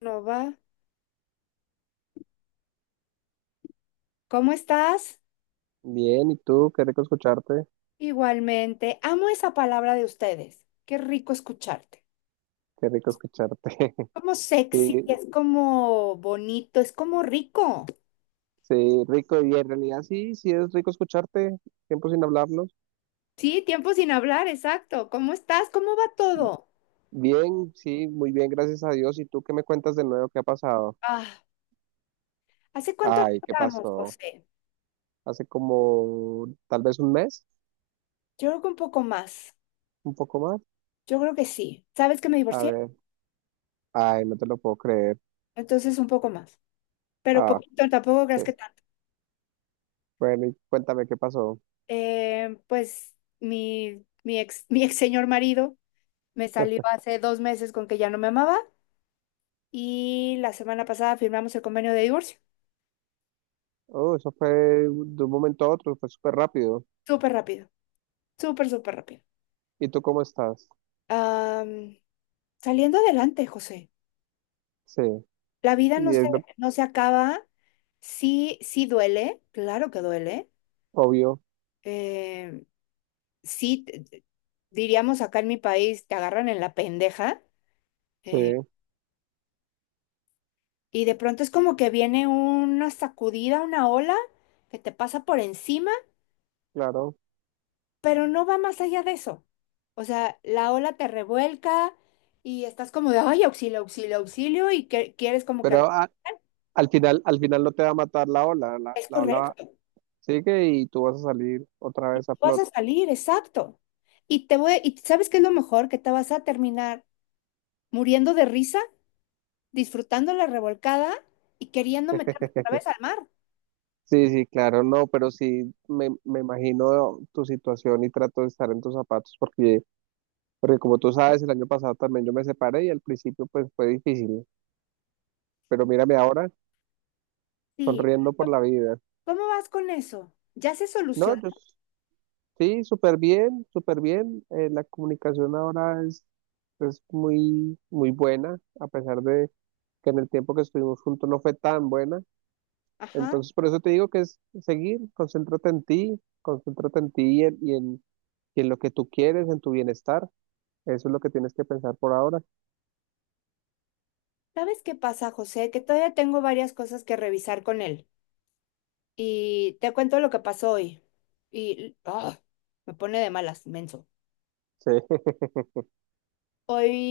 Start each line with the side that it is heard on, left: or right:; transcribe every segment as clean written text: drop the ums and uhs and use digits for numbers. left: No va. ¿Cómo estás?
right: Bien, ¿y tú? Qué rico escucharte,
left: Igualmente. Amo esa palabra de ustedes. Qué rico escucharte.
right: qué rico escucharte.
left: Como sexy,
right: Sí,
left: es como bonito, es como rico.
right: sí, rico, y en realidad sí, sí es rico escucharte, tiempo sin hablarnos.
left: Sí, tiempo sin hablar, exacto. ¿Cómo estás? ¿Cómo va todo?
right: Bien, sí, muy bien, gracias a Dios. ¿Y tú qué me cuentas de nuevo? ¿Qué ha pasado?
left: Ah, ¿Hace cuánto no
right: Ay, ¿qué
left: hablamos,
right: pasó?
left: José?
right: Hace como tal vez un mes,
left: Yo creo que un poco más.
right: un poco más.
left: Yo creo que sí. ¿Sabes que me
right: A
left: divorcié?
right: ver, ay, no te lo puedo creer.
left: Entonces un poco más. Pero
right: Ah,
left: poquito, tampoco
right: sí.
left: creas que tanto.
right: Bueno, y cuéntame qué pasó.
left: Pues mi ex, mi ex señor marido me salió hace dos meses con que ya no me amaba, y la semana pasada firmamos el convenio de divorcio.
right: Oh, eso fue de un momento a otro, fue súper rápido.
left: Súper rápido, súper rápido.
right: ¿Y tú cómo estás?
left: Am, saliendo adelante, José.
right: Sí,
left: La vida no
right: y
left: se,
right: es lo
left: no se acaba. Sí, sí duele, claro que duele.
right: obvio,
left: Eh, sí, diríamos acá en mi país, te agarran en la pendeja.
right: sí,
left: eh, y de pronto es como que viene una sacudida, una ola que te pasa por encima,
right: claro.
left: pero no va más allá de eso. O sea, la ola te revuelca y estás como de, ay, auxilio, auxilio, auxilio, y que quieres como que
right: Pero al final no te va a matar la ola, la,
left: es
right: la ola
left: correcto,
right: sigue y tú vas a salir otra vez a
left: vas a
right: flote.
left: salir, exacto. Y ¿sabes qué es lo mejor? Que te vas a terminar muriendo de risa, disfrutando la revolcada y queriendo meterte otra vez al mar.
right: Sí, sí, claro, no, pero sí me imagino tu situación y trato de estar en tus zapatos porque, porque como tú sabes, el año pasado también yo me separé y al principio pues fue difícil, pero mírame ahora
left: Sí,
right: sonriendo por la vida.
left: ¿cómo vas con eso? Ya se
right: No,
left: solucionó.
right: sí, súper bien, súper bien. La comunicación ahora es muy, muy buena, a pesar de que en el tiempo que estuvimos juntos no fue tan buena.
left: Ajá.
right: Entonces, por eso te digo que es seguir, concéntrate en ti y en lo que tú quieres, en tu bienestar. Eso es lo que tienes que pensar por ahora.
left: ¿Sabes qué pasa, José? Que todavía tengo varias cosas que revisar con él. Y te cuento lo que pasó hoy. Y ah, Me pone de malas, menso.
right: Sí,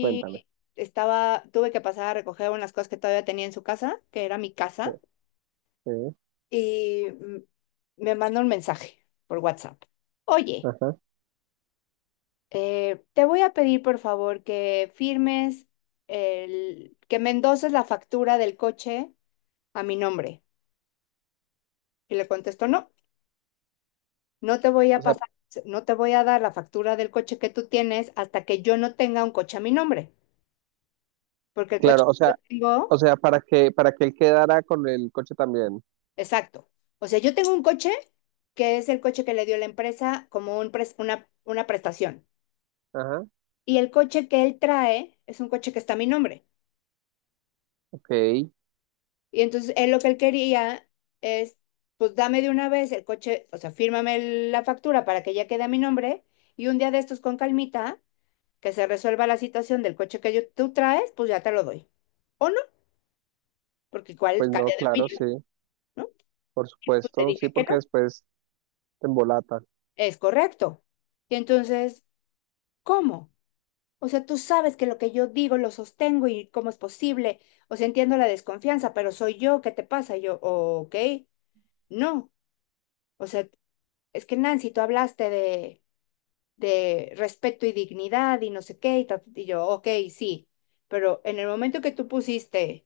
right: cuéntame.
left: estaba, tuve que pasar a recoger unas cosas que todavía tenía en su casa, que era mi
right: Sí,
left: casa,
right: sí,
left: y me mandó un mensaje por WhatsApp. Oye,
right: ajá.
left: te voy a pedir por favor que firmes que me endoses la factura del coche a mi nombre. Y le contesto, no. No te voy a
right: O sea,
left: pasar, no te voy a dar la factura del coche que tú tienes hasta que yo no tenga un coche a mi nombre, porque el coche
right: claro, o
left: que
right: sea,
left: yo tengo,
right: o sea, para que él quedara con el coche también.
left: exacto. O sea, yo tengo un coche que es el coche que le dio la empresa como un una prestación.
right: Ajá,
left: Y el coche que él trae es un coche que está a mi nombre.
right: ok.
left: Y entonces él lo que él quería es, pues dame de una vez el coche, o sea, fírmame la factura para que ya quede a mi nombre y un día de estos con calmita que se resuelva la situación del coche que yo, tú traes, pues ya te lo doy. O no, porque igual
right: Pues no,
left: cambia de
right: claro,
left: opinión,
right: sí,
left: ¿no?
right: por
left: Y pues te
right: supuesto, sí,
left: dije que
right: porque
left: no,
right: después te embolata.
left: es correcto. Y entonces, ¿cómo? O sea, tú sabes que lo que yo digo lo sostengo y cómo es posible. O sea, entiendo la desconfianza, pero soy yo, ¿qué te pasa? Y yo, ok, no. O sea, es que Nancy, tú hablaste de respeto y dignidad y no sé qué, y, y yo, ok, sí. Pero en el momento que tú pusiste,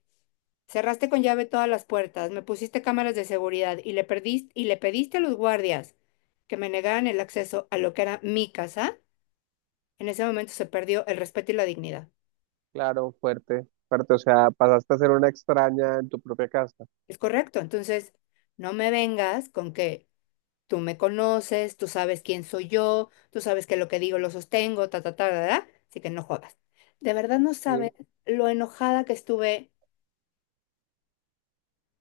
left: cerraste con llave todas las puertas, me pusiste cámaras de seguridad y le pediste a los guardias que me negaran el acceso a lo que era mi casa. En ese momento se perdió el respeto y la dignidad.
right: Claro, fuerte, fuerte. O sea, pasaste a ser una extraña en tu propia casa.
left: Es correcto. Entonces, no me vengas con que tú me conoces, tú sabes quién soy yo, tú sabes que lo que digo lo sostengo, ta, ta, ta, ta, ta. Así que no jodas. De verdad no sabes
right: Sí,
left: lo enojada que estuve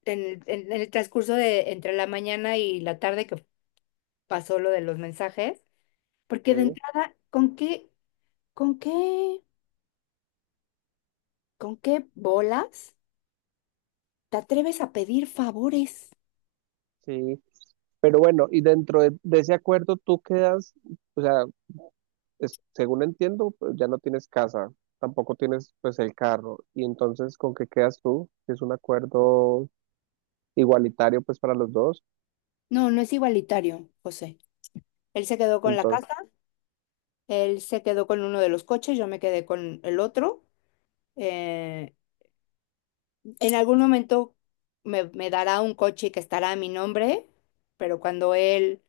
left: en el transcurso de entre la mañana y la tarde que pasó lo de los mensajes. Porque de
right: sí,
left: entrada, con qué, ¿con qué bolas te atreves a pedir favores?
right: sí. Pero bueno, y dentro de ese acuerdo tú quedas, o sea, según entiendo, pues, ya no tienes casa, tampoco tienes pues el carro, y entonces ¿con qué quedas tú? Si es un acuerdo igualitario pues para los dos,
left: No, no es igualitario, José. Él se quedó con la casa,
right: entonces,
left: él se quedó con uno de los coches, yo me quedé con el otro. Eh, en algún momento me dará un coche que estará a mi nombre, pero cuando él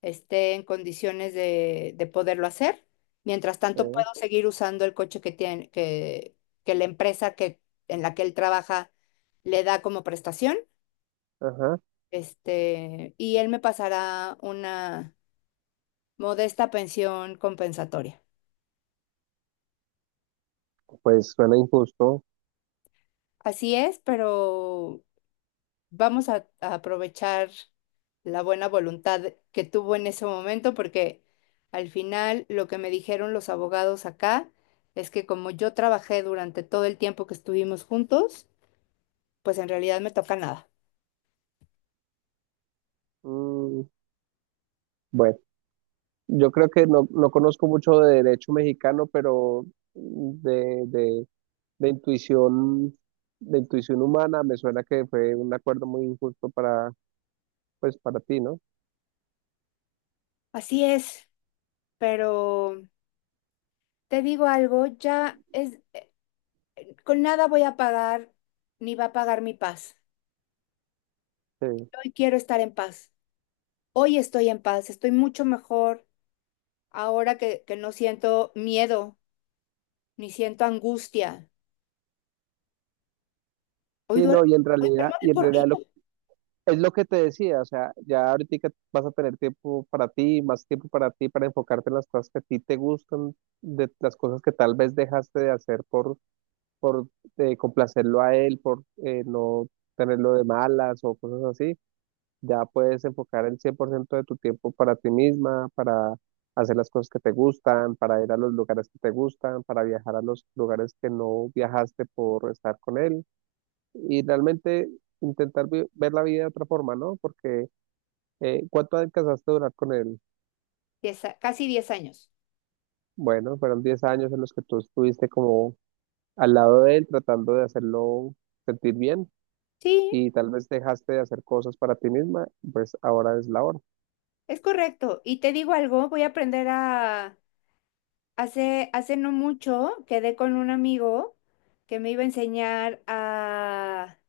left: esté en condiciones de poderlo hacer. Mientras tanto, puedo seguir usando el coche que tiene, que la empresa en la que él trabaja le da como prestación.
right: ajá,
left: Y él me pasará una modesta pensión compensatoria.
right: pues suena injusto.
left: Así es, pero vamos a aprovechar la buena voluntad que tuvo en ese momento, porque al final lo que me dijeron los abogados acá es que como yo trabajé durante todo el tiempo que estuvimos juntos, pues en realidad me toca nada.
right: Mm. Bueno, yo creo que no conozco mucho de derecho mexicano, pero de, de, de intuición, de intuición humana me suena que fue un acuerdo muy injusto pues para ti, ¿no?
left: Así es, pero te digo algo, ya es, con nada voy a pagar ni va a pagar mi paz.
right: Sí.
left: Hoy quiero estar en paz. Hoy estoy en paz, estoy mucho mejor ahora que no siento miedo ni siento angustia. Hoy
right: Sí, no,
left: duermo,
right: y en
left: hoy duermo
right: realidad,
left: de
right: y en realidad
left: corrido.
right: es lo que te decía, o sea, ya ahorita vas a tener tiempo para ti, más tiempo para ti, para enfocarte en las cosas que a ti te gustan, de las cosas que tal vez dejaste de hacer por complacerlo a él, por no tenerlo de malas o cosas así. Ya puedes enfocar el 100% de tu tiempo para ti misma, para hacer las cosas que te gustan, para ir a los lugares que te gustan, para viajar a los lugares que no viajaste por estar con él y realmente intentar ver la vida de otra forma, ¿no? Porque ¿cuánto alcanzaste a durar con él?
left: Casi 10 años.
right: Bueno, fueron 10 años en los que tú estuviste como al lado de él tratando de hacerlo sentir bien
left: Sí,
right: y tal vez dejaste de hacer cosas para ti misma, pues ahora es la hora.
left: es correcto. Y te digo algo, voy a aprender a... Hace no mucho quedé con un amigo que me iba a enseñar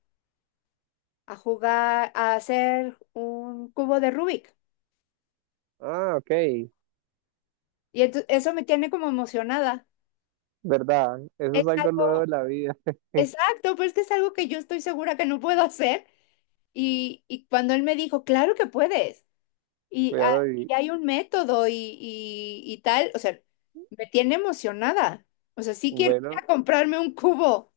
left: a jugar, a hacer un cubo de Rubik.
right: Ah, ok,
left: Y eso me tiene como emocionada.
right: verdad, eso
left: Es
right: es algo
left: algo,
right: nuevo de la vida,
left: exacto, pero es que es algo que yo estoy segura que no puedo hacer. Y cuando él me dijo, claro que puedes. Y, ah,
right: claro, y
left: y hay un método y tal, o sea, me tiene emocionada. O sea, sí quiero ir
right: bueno,
left: a comprarme un cubo,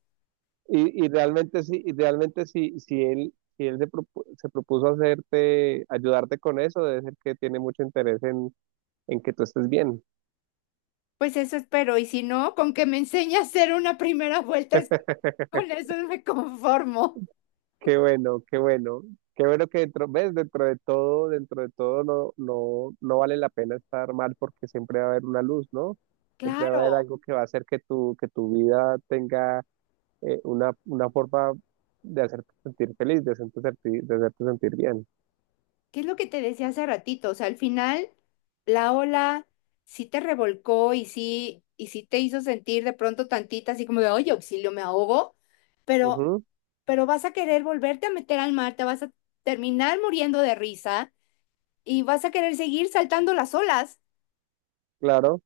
right: y realmente sí, y realmente sí, si él... Si él se propuso hacerte, ayudarte con eso, debe ser que tiene mucho interés en que tú estés bien.
left: pues eso espero. Y si no, con que me enseñe a hacer una primera vuelta, con eso me conformo.
right: Qué bueno, qué bueno. Qué bueno que dentro, ves, dentro de todo no, no, no vale la pena estar mal porque siempre va a haber una luz, ¿no? Siempre va a haber
left: Claro.
right: algo que va a hacer que tu vida tenga una forma de hacerte sentir feliz, de hacerte sentir bien.
left: ¿Qué es lo que te decía hace ratito? O sea, al final la ola sí te revolcó y sí te hizo sentir de pronto tantita así como de, oye, auxilio, me ahogo, pero,
right: Ujú,
left: pero vas a querer volverte a meter al mar, te vas a terminar muriendo de risa y vas a querer seguir saltando las olas.
right: claro.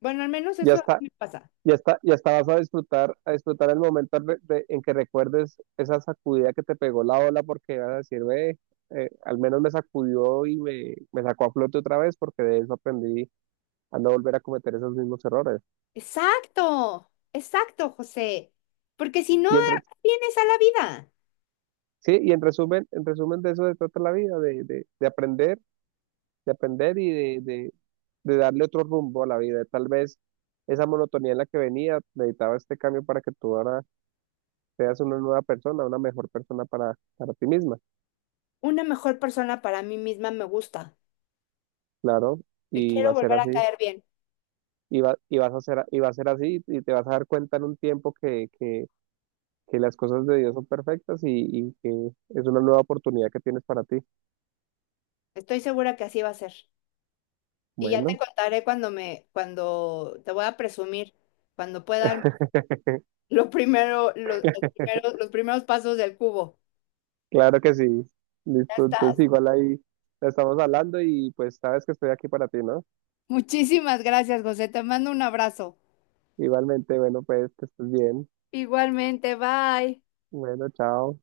left: Bueno, al menos
right: Y
left: eso
right: hasta,
left: me pasa.
right: y hasta vas a disfrutar el momento en que recuerdes esa sacudida que te pegó la ola porque vas a decir, ve, al menos me sacudió y me sacó a flote otra vez porque de eso aprendí a no volver a cometer esos mismos errores.
left: Exacto, exacto, José. Porque si no,
right: Y entre,
left: vienes a la vida.
right: sí, y en resumen de eso se trata la vida, de aprender, de aprender y de darle otro rumbo a la vida. Tal vez esa monotonía en la que venía necesitaba este cambio para que tú ahora seas una nueva persona, una mejor persona para ti misma.
left: Una mejor persona para mí misma me gusta.
right: Claro,
left: Me
right: y va
left: quiero
right: a ser
left: volver a
right: así,
left: caer bien.
right: y vas a ser, y va a ser así, y te vas a dar cuenta en un tiempo que las cosas de Dios son perfectas y que es una nueva oportunidad que tienes para ti.
left: Estoy segura que así va a ser. Y ya te
right: Bueno,
left: contaré cuando te voy a presumir, cuando pueda dar lo primero, los primeros pasos del cubo.
right: claro que sí.
left: Ya
right: Listo,
left: estás.
right: entonces igual ahí estamos hablando y pues sabes que estoy aquí para ti, ¿no?
left: Muchísimas gracias, José. Te mando un abrazo.
right: Igualmente, bueno, pues que estés bien.
left: Igualmente, bye.
right: Bueno, chao.